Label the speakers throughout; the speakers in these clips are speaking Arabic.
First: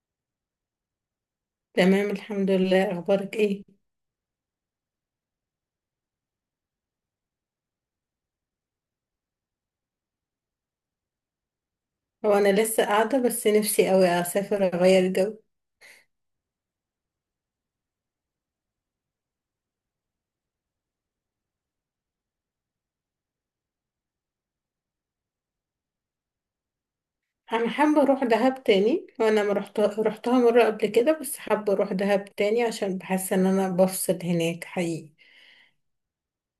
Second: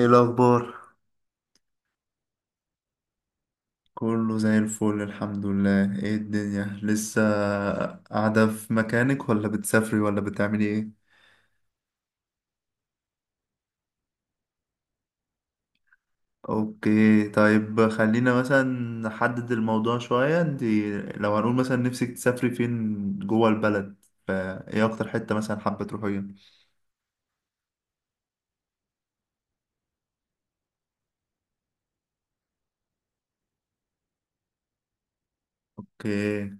Speaker 1: ايه الاخبار؟
Speaker 2: تمام، الحمد لله. اخبارك ايه؟
Speaker 1: كله زي الفل، الحمد لله. ايه الدنيا، لسه قاعده في مكانك ولا بتسافري ولا بتعملي ايه؟
Speaker 2: هو انا لسه قاعده، بس نفسي قوي اسافر اغير جو.
Speaker 1: اوكي، طيب خلينا مثلا نحدد الموضوع شويه. انت لو هنقول مثلا نفسك تسافري فين جوه البلد، فايه اكتر حته مثلا حابه تروحيها؟
Speaker 2: انا حابه اروح دهب تاني، وانا ما رحت رحتها مره قبل كده، بس حابه اروح دهب تاني عشان بحس ان انا بفصل هناك حقيقي.
Speaker 1: اوكي،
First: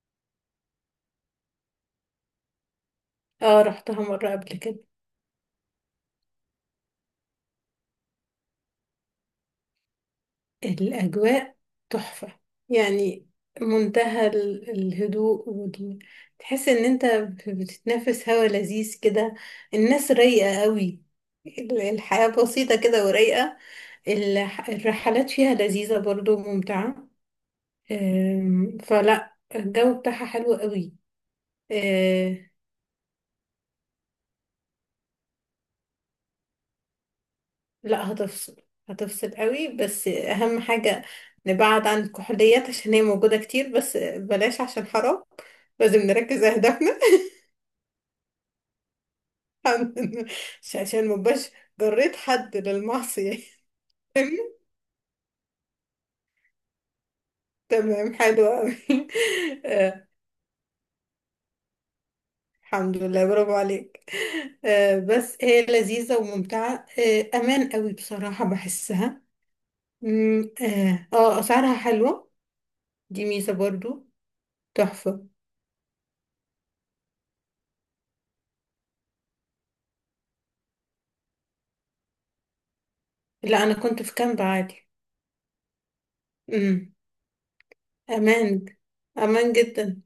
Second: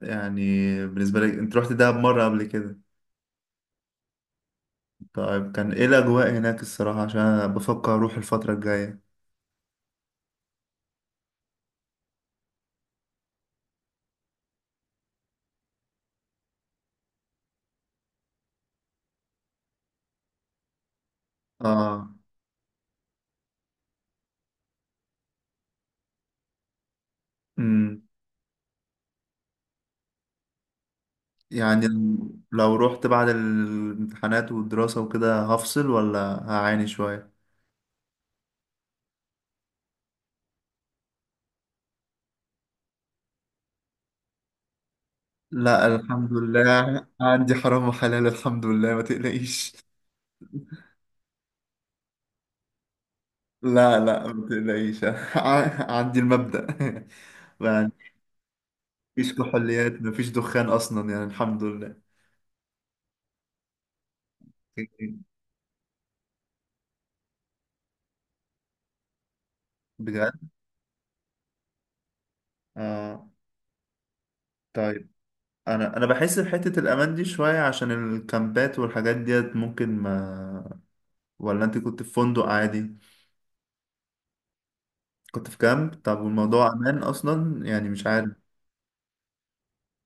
Speaker 1: يعني بالنسبه لك انت رحت دهب مره قبل كده؟
Speaker 2: اه، رحتها مره قبل كده.
Speaker 1: طيب، كان ايه الاجواء هناك الصراحه؟ عشان أنا بفكر اروح الفتره الجايه.
Speaker 2: الأجواء تحفة. يعني منتهى الهدوء تحس إن أنت بتتنفس هوا لذيذ كده. الناس رايقة قوي.
Speaker 1: اه.
Speaker 2: الحياة بسيطة كده ورايقة. الرحلات فيها لذيذة برضو، ممتعة. فلا الجو بتاعها حلو قوي.
Speaker 1: يعني لو رحت بعد الامتحانات والدراسة وكده، هفصل ولا هعاني شوية؟
Speaker 2: لا، هتفصل. هتفصل قوي. بس اهم حاجة نبعد عن الكحوليات، عشان هي موجودة كتير، بس بلاش عشان حرام.
Speaker 1: لا،
Speaker 2: لازم
Speaker 1: الحمد
Speaker 2: نركز اهدافنا.
Speaker 1: لله، عندي حرام وحلال، الحمد لله، ما تقلقيش.
Speaker 2: عن- عشان مبقاش جريت حد للمعصية.
Speaker 1: لا، لا، ما تقلقيش. عندي المبدأ. يعني
Speaker 2: تمام، حلو قوي.
Speaker 1: مفيش كحوليات،
Speaker 2: آه،
Speaker 1: مفيش دخان أصلا، يعني الحمد لله.
Speaker 2: الحمد لله، برافو عليك. بس هي لذيذة وممتعة. امان قوي بصراحة بحسها.
Speaker 1: بجد؟
Speaker 2: اسعارها حلوة. دي
Speaker 1: آه.
Speaker 2: ميزة برضو.
Speaker 1: طيب،
Speaker 2: تحفة.
Speaker 1: أنا بحس بحتة الأمان دي شوية، عشان الكامبات والحاجات ديت ممكن ما... ولا أنت كنت في فندق عادي؟
Speaker 2: لا، انا كنت في كامب عادي.
Speaker 1: كنت في كامب. طب والموضوع
Speaker 2: مم.
Speaker 1: أمان أصلا؟ يعني مش عارف.
Speaker 2: أمان. أمان جدا.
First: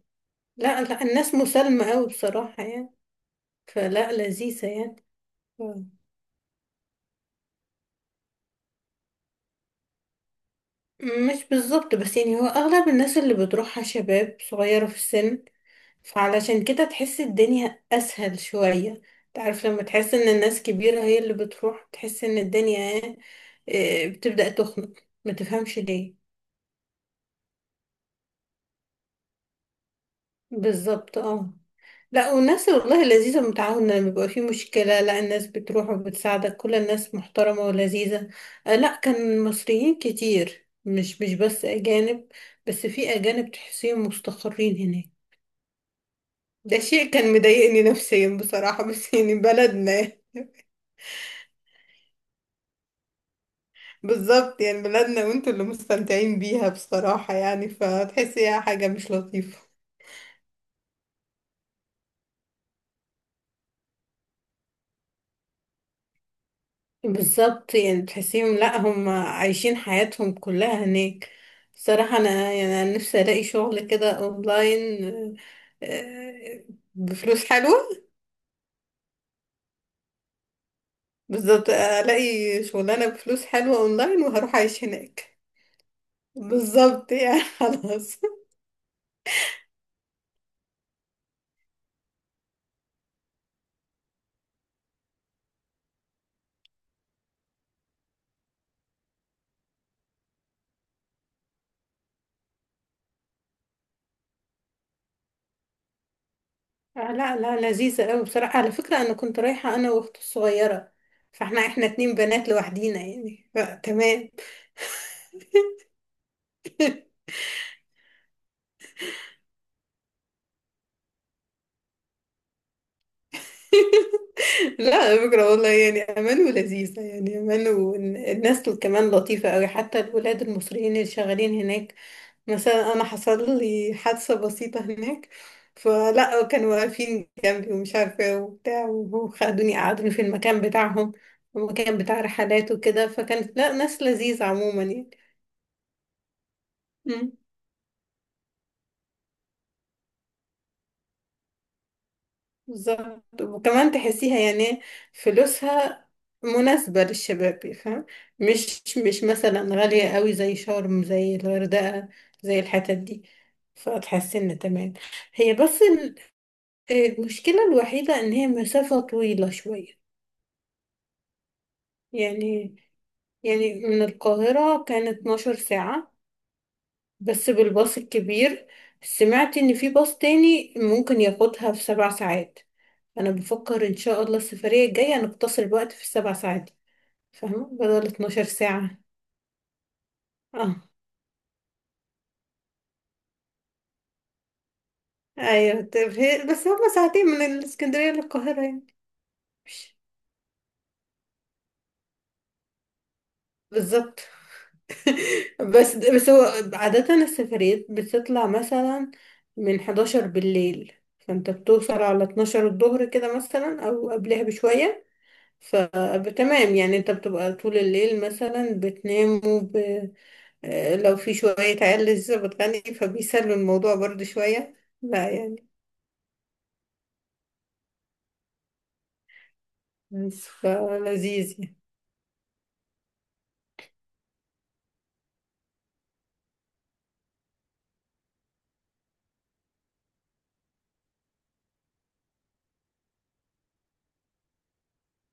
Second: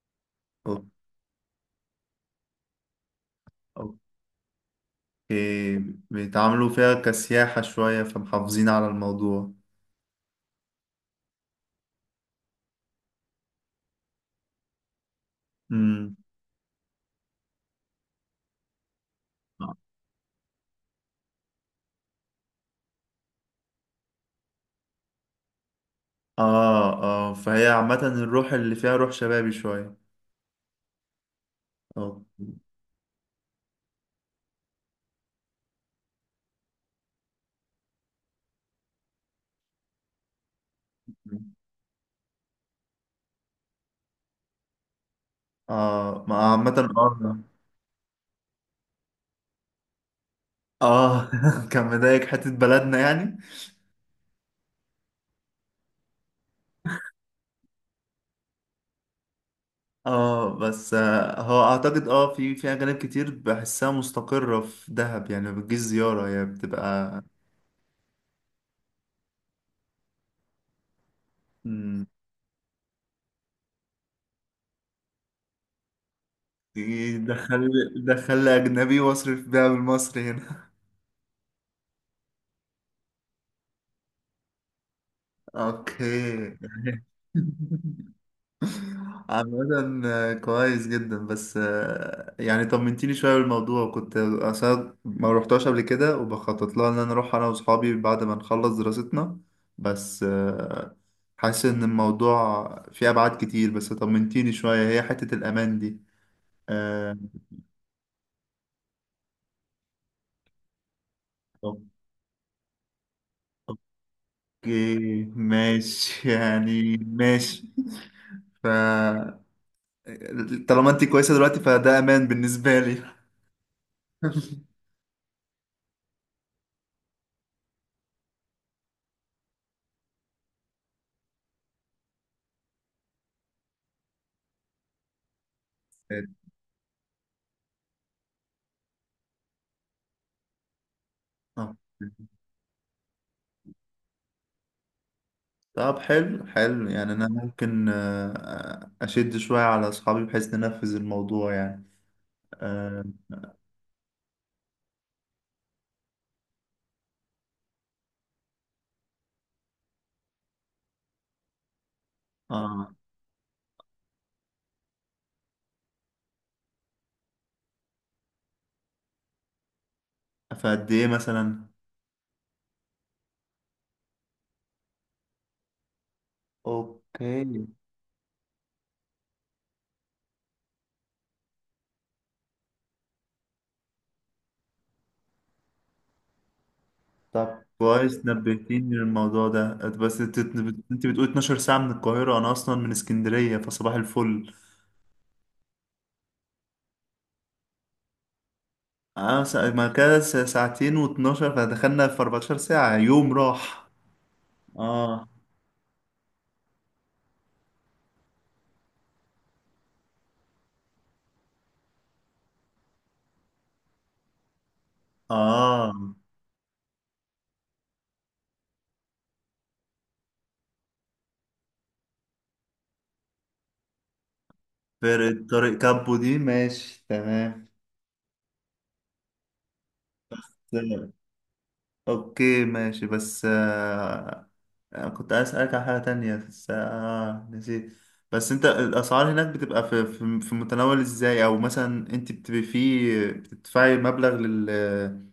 Speaker 2: لا
Speaker 1: أو-
Speaker 2: لا، الناس مسالمة أوي بصراحة يعني. فلا، لذيذة يعني. ف-
Speaker 1: أوكي. بيتعاملوا فيها كسياحة شوية، فمحافظين على الموضوع.
Speaker 2: مش بالظبط، بس يعني هو أغلب الناس اللي بتروحها شباب صغيرة في السن.
Speaker 1: امم.
Speaker 2: فعلشان كده تحس الدنيا أسهل شوية. تعرف لما تحس إن الناس كبيرة هي اللي بتروح، تحس إن الدنيا، بتبدأ تخنق. ما تفهمش ليه.
Speaker 1: آه، آه، فهي عامة الروح اللي فيها روح شبابي شوية.
Speaker 2: بالظبط، اه.
Speaker 1: أوكي.
Speaker 2: لا، والناس والله لذيذة، متعاونة. لما بيبقى في مشكلة، لا، الناس بتروح وبتساعدك. كل الناس محترمة ولذيذة. لا، كان مصريين كتير، مش بس أجانب. بس في أجانب تحسيهم مستقرين هناك.
Speaker 1: آه. ما عامة.
Speaker 2: ده شيء كان
Speaker 1: آه.
Speaker 2: مضايقني نفسيا بصراحة، بس يعني بلدنا.
Speaker 1: آه. كان مضايق حتة بلدنا، يعني.
Speaker 2: بالظبط، يعني بلدنا وانتوا اللي مستمتعين بيها بصراحة، يعني فتحسيها حاجة مش لطيفة.
Speaker 1: اه، بس هو اعتقد في اجانب كتير بحسها مستقرة في دهب، يعني ما بتجيش زيارة، هي بتبقى.
Speaker 2: بالظبط، يعني تحسيهم لا، هم عايشين حياتهم كلها هناك. صراحة أنا، يعني أنا نفسي ألاقي شغل كده أونلاين، آه، بفلوس
Speaker 1: دخل
Speaker 2: حلوة.
Speaker 1: دخل لي أجنبي وأصرف بيها بالمصري هنا.
Speaker 2: بالظبط، ألاقي شغلانة بفلوس حلوة أونلاين وهروح أعيش هناك.
Speaker 1: أوكي.
Speaker 2: بالظبط يعني، خلاص.
Speaker 1: عامة، كويس جدا. بس يعني طمنتيني شوية بالموضوع، وكنت أصلا ما روحتهاش قبل كده، وبخطط لها إن أنا أروح أنا وأصحابي بعد ما نخلص دراستنا. بس حاسس إن الموضوع فيه أبعاد كتير، بس طمنتيني شوية هي حتة الأمان دي. آه،
Speaker 2: لا لا، لذيذة أوي بصراحة. على فكرة، أنا كنت رايحة أنا وأختي الصغيرة، فاحنا اتنين بنات لوحدينا يعني، فتمام.
Speaker 1: أوكي ماشي. يعني ماشي. ف طالما انت كويسه دلوقتي، فده امان بالنسبه لي.
Speaker 2: لا، على فكرة والله يعني أمان ولذيذة، يعني أمان. والناس كمان لطيفة أوي، حتى الولاد المصريين اللي شغالين هناك. مثلا أنا حصل لي حادثة بسيطة هناك، فلا، كانوا واقفين جنبي، ومش عارفة إيه وبتاع، وخدوني قعدوني في المكان بتاعهم،
Speaker 1: آه.
Speaker 2: المكان بتاع رحلات وكده. فكانت، لا، ناس لذيذة عموما.
Speaker 1: طب، حلو حلو، يعني انا
Speaker 2: يعني
Speaker 1: ممكن اشد شويه على اصحابي بحيث ننفذ الموضوع، يعني. اه.
Speaker 2: بالظبط. وكمان تحسيها يعني، فلوسها مناسبة للشباب، فاهم؟ مش مثلا غالية قوي زي شرم، زي الغردقة، زي الحتت
Speaker 1: آه.
Speaker 2: دي. فتحسي ان تمام. هي بس المشكلة الوحيدة ان هي مسافة طويلة شوية.
Speaker 1: فقد ايه مثلا؟
Speaker 2: يعني يعني من القاهرة كانت 12 ساعة، بس
Speaker 1: اوكي،
Speaker 2: بالباص الكبير. سمعت ان في باص تاني ممكن ياخدها في سبع ساعات. انا بفكر ان شاء الله السفريه الجايه نقتصر الوقت في السبع ساعات دي.
Speaker 1: طب
Speaker 2: فاهمه، بدل
Speaker 1: كويس
Speaker 2: 12
Speaker 1: نبهتيني
Speaker 2: ساعه.
Speaker 1: للموضوع ده. بس انت
Speaker 2: اه،
Speaker 1: انت بتقول 12 ساعه من القاهره، انا اصلا من اسكندريه فصباح الفل.
Speaker 2: ايوه. طب بس هما ساعتين من الاسكندريه للقاهره يعني.
Speaker 1: اه، ما
Speaker 2: مش-
Speaker 1: كده ساعتين و12، فدخلنا في 14 ساعه يوم راح.
Speaker 2: بالظبط.
Speaker 1: اه،
Speaker 2: بس هو عاده السفريات بتطلع مثلا من 11 بالليل، فانت بتوصل على 12 الظهر كده مثلا، او قبلها بشويه.
Speaker 1: اه،
Speaker 2: فتمام يعني، انت بتبقى طول الليل مثلا بتنام. لو في شوية عيال لسه بتغني، فبيسلوا الموضوع برضو شوية. لا
Speaker 1: فرقة
Speaker 2: يعني،
Speaker 1: طريق كابو دي ماشي تمام.
Speaker 2: بس
Speaker 1: تمام.
Speaker 2: فلذيذ يعني.
Speaker 1: اوكي ماشي، بس كنت عايز اسألك على حاجة تانية، بس نسيت. بس انت، الاسعار هناك بتبقى في متناول ازاي؟ او مثلا انت بتبقي فيه بتدفعي مبلغ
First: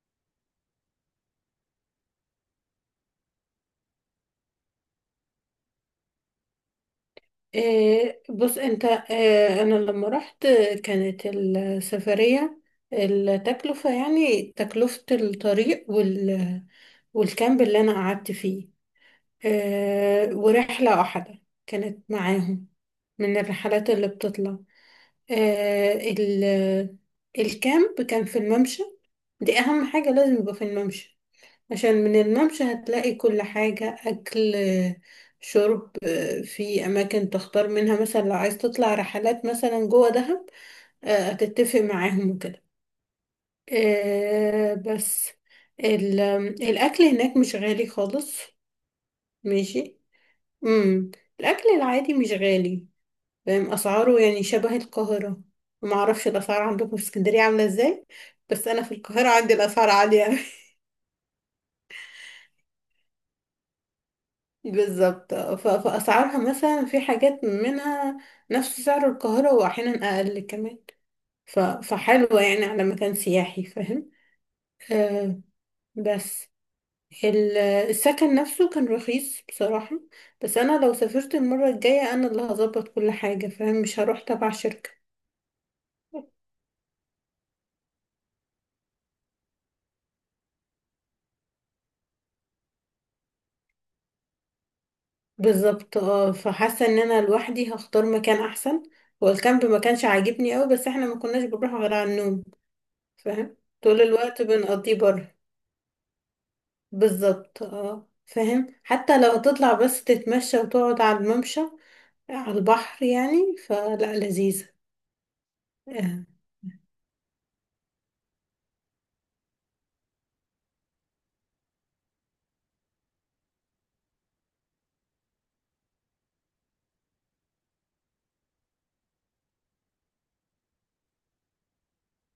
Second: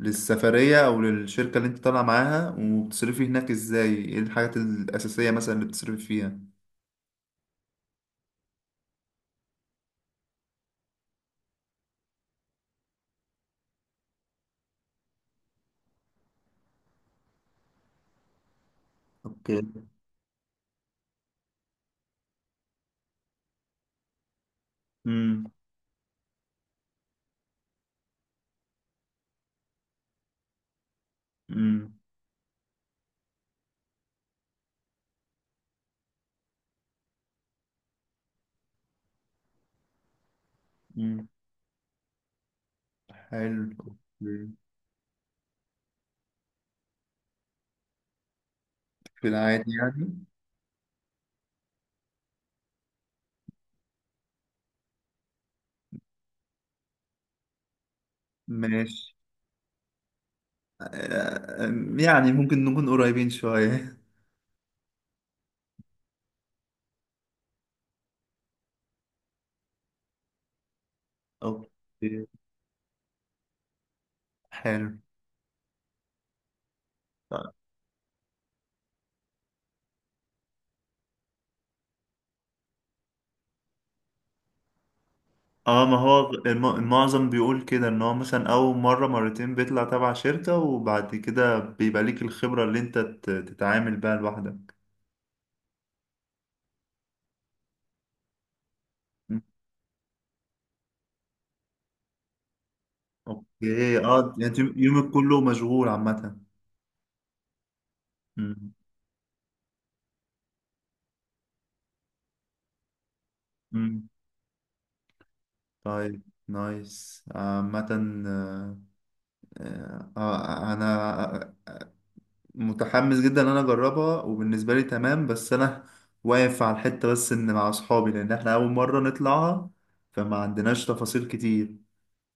Speaker 1: للسفرية او للشركة اللي انت طالعة معاها، وبتصرفي هناك ازاي، ايه الحاجات الاساسية مثلا اللي بتصرفي فيها؟
Speaker 2: بص انت، انا لما رحت، كانت السفرية، التكلفة يعني، تكلفة الطريق والكامب اللي انا قعدت فيه.
Speaker 1: اوكي.
Speaker 2: ورحلة واحدة كانت معاهم، من الرحلات اللي بتطلع.
Speaker 1: امم.
Speaker 2: آه، ال- الكامب كان في الممشى. دي اهم حاجة، لازم يبقى في الممشى، عشان
Speaker 1: امم.
Speaker 2: من الممشى هتلاقي كل حاجة، أكل، شرب، في أماكن تختار منها. مثلا لو عايز تطلع رحلات مثلا جوه دهب،
Speaker 1: أمم.
Speaker 2: هتتفق معاهم وكده.
Speaker 1: حلو، أوكي.
Speaker 2: بس ال- الأكل هناك مش غالي خالص.
Speaker 1: في العادي
Speaker 2: ماشي.
Speaker 1: يعني؟
Speaker 2: امم الأكل العادي مش غالي. فاهم أسعاره يعني شبه القاهرة. معرفش الأسعار عندكم في اسكندرية عاملة ازاي، بس أنا في
Speaker 1: ماشي.
Speaker 2: القاهرة عندي الأسعار عالية.
Speaker 1: آه، يعني ممكن نكون قريبين شوية.
Speaker 2: بالظبط. فأسعارها مثلا، في حاجات منها نفس سعر القاهرة، وأحيانا أقل كمان.
Speaker 1: اوكي،
Speaker 2: فحلوة يعني، على مكان سياحي، فاهم؟
Speaker 1: حلو.
Speaker 2: آه بس ال- السكن نفسه كان رخيص بصراحة. بس أنا لو سافرت المرة الجاية، أنا اللي هظبط كل حاجة، فاهم؟ مش هروح تبع شركة.
Speaker 1: اه، ما هو المعظم بيقول كده، ان هو مثلا اول مرة مرتين بيطلع تبع شركة، وبعد كده بيبقى ليك الخبرة اللي انت تتعامل بيها لوحدك.
Speaker 2: بالظبط، اه. فحاسة إن أنا لوحدي هختار مكان أحسن. هو
Speaker 1: م.
Speaker 2: الكامب ما كانش عاجبني أوي، بس احنا ما كناش بنروح غير على النوم، فاهم؟
Speaker 1: اوكي،
Speaker 2: طول
Speaker 1: اه،
Speaker 2: الوقت
Speaker 1: يعني
Speaker 2: بنقضيه
Speaker 1: يومك
Speaker 2: بره.
Speaker 1: كله مشغول عامة.
Speaker 2: بالظبط، اه. فاهم؟
Speaker 1: م.
Speaker 2: حتى لو هتطلع بس تتمشى وتقعد على الممشى على البحر يعني،
Speaker 1: م.
Speaker 2: فلا، لذيذة.
Speaker 1: طيب،
Speaker 2: آه.
Speaker 1: نايس عامة. انا متحمس جدا ان انا اجربها، وبالنسبه لي تمام. بس انا واقف على الحته، بس ان مع اصحابي، لان احنا اول مره نطلعها، فما عندناش تفاصيل كتير.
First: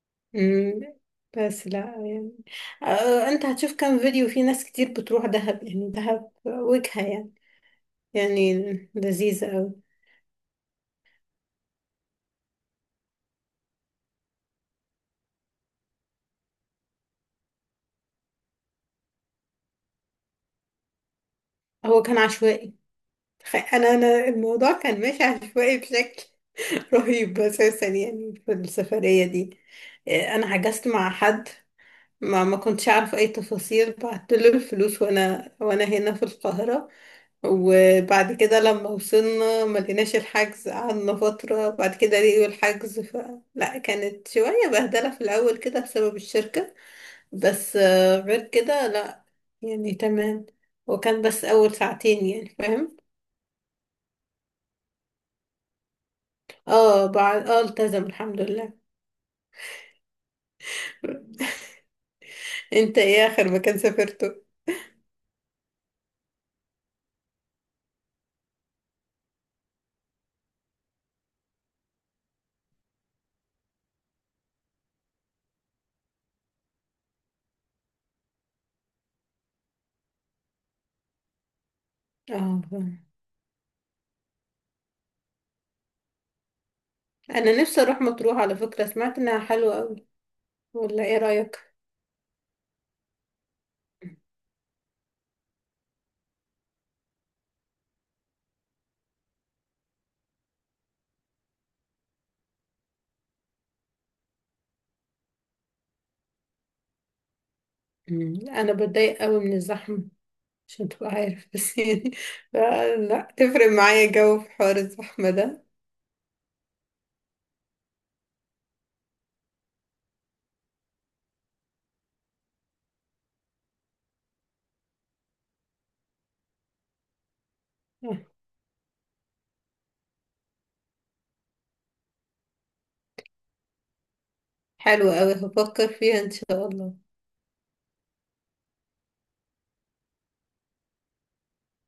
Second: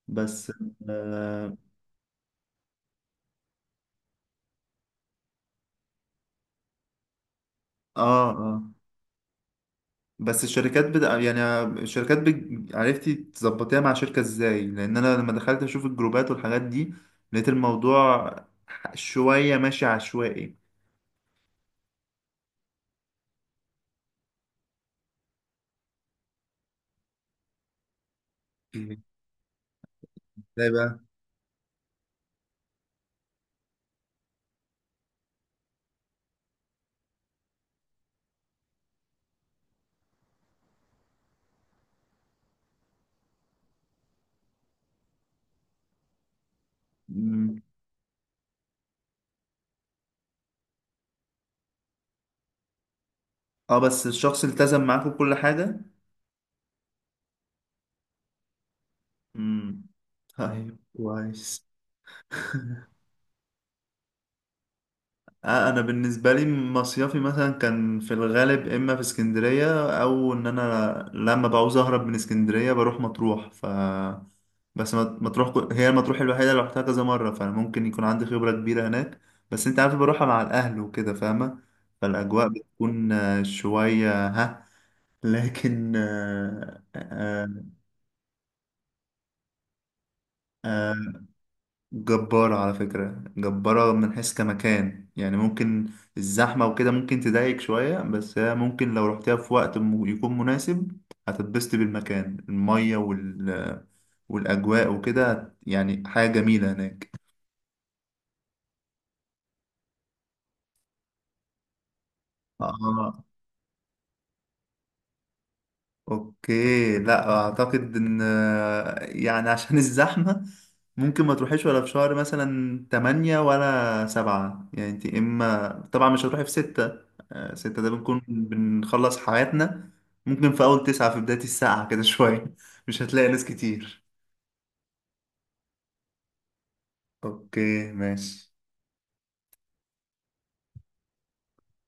Speaker 1: بس
Speaker 2: مم.
Speaker 1: اه
Speaker 2: بس لا يعني، انت هتشوف كام فيديو، في ناس كتير بتروح دهب. يعني دهب وجهة يعني،
Speaker 1: اه
Speaker 2: يعني
Speaker 1: آه.
Speaker 2: لذيذة أوي.
Speaker 1: بس الشركات بدا يعني الشركات بج... عرفتي تظبطيها مع شركه ازاي؟ لان انا لما دخلت اشوف الجروبات والحاجات دي، لقيت الموضوع شويه ماشي عشوائي.
Speaker 2: هو كان عشوائي. انا الموضوع كان ماشي عشوائي بشكل رهيب اساسا، يعني في
Speaker 1: مم.
Speaker 2: السفرية دي. انا
Speaker 1: ازاي
Speaker 2: حجزت
Speaker 1: بقى؟
Speaker 2: مع حد، ما كنتش اعرف اي تفاصيل. بعت له الفلوس وانا هنا في القاهرة، وبعد كده لما وصلنا ما لقيناش الحجز. قعدنا فترة، بعد كده لقيوا الحجز لا، كانت شوية بهدلة في الأول كده، بسبب الشركة.
Speaker 1: مم.
Speaker 2: بس غير كده، لا، يعني تمام. وكان بس أول ساعتين يعني، فاهم؟
Speaker 1: اه، بس الشخص التزم معاكم بكل حاجه؟
Speaker 2: اه، بعد التزم، الحمد لله.
Speaker 1: امم. طيب كويس.
Speaker 2: انت ايه آخر مكان سافرته؟
Speaker 1: انا بالنسبه لي، مصيفي مثلا كان في الغالب اما في اسكندريه، او ان انا لما بعوز اهرب من اسكندريه بروح مطروح. بس مطروح، هي المطروح الوحيده اللي رحتها كذا مره، فانا ممكن يكون عندي خبره كبيره هناك. بس انت عارف بروحها مع الاهل وكده، فاهمه. فالاجواء
Speaker 2: اه، فاهم.
Speaker 1: بتكون شويه ها. لكن
Speaker 2: انا نفسي اروح مطروح، على فكرة سمعت انها حلوة قوي، ولا
Speaker 1: آه،
Speaker 2: ايه رأيك؟
Speaker 1: جبارة على فكرة، جبارة من حيث كمكان، يعني ممكن الزحمة وكده ممكن تضايق شوية، بس هي ممكن لو رحتها في وقت يكون مناسب، هتتبسط بالمكان، المية والأجواء وكده يعني حاجة جميلة هناك.
Speaker 2: مم. انا بتضايق قوي من الزحمة، عشان تبقى عارف. بس يعني لا،
Speaker 1: آه
Speaker 2: لا تفرق معايا، جو في حوار الزحمة ده.
Speaker 1: اوكي، لا اعتقد ان، يعني عشان الزحمة، ممكن ما تروحيش ولا في شهر مثلا تمانية ولا سبعة، يعني انت اما طبعا مش هتروحي في ستة. ستة ده بنكون بنخلص حياتنا. ممكن في اول تسعة، في بداية الساعة كده شوية، مش هتلاقي ناس كتير.
Speaker 2: حلو قوي، هفكر فيها ان شاء الله.
Speaker 1: اوكي ماشي.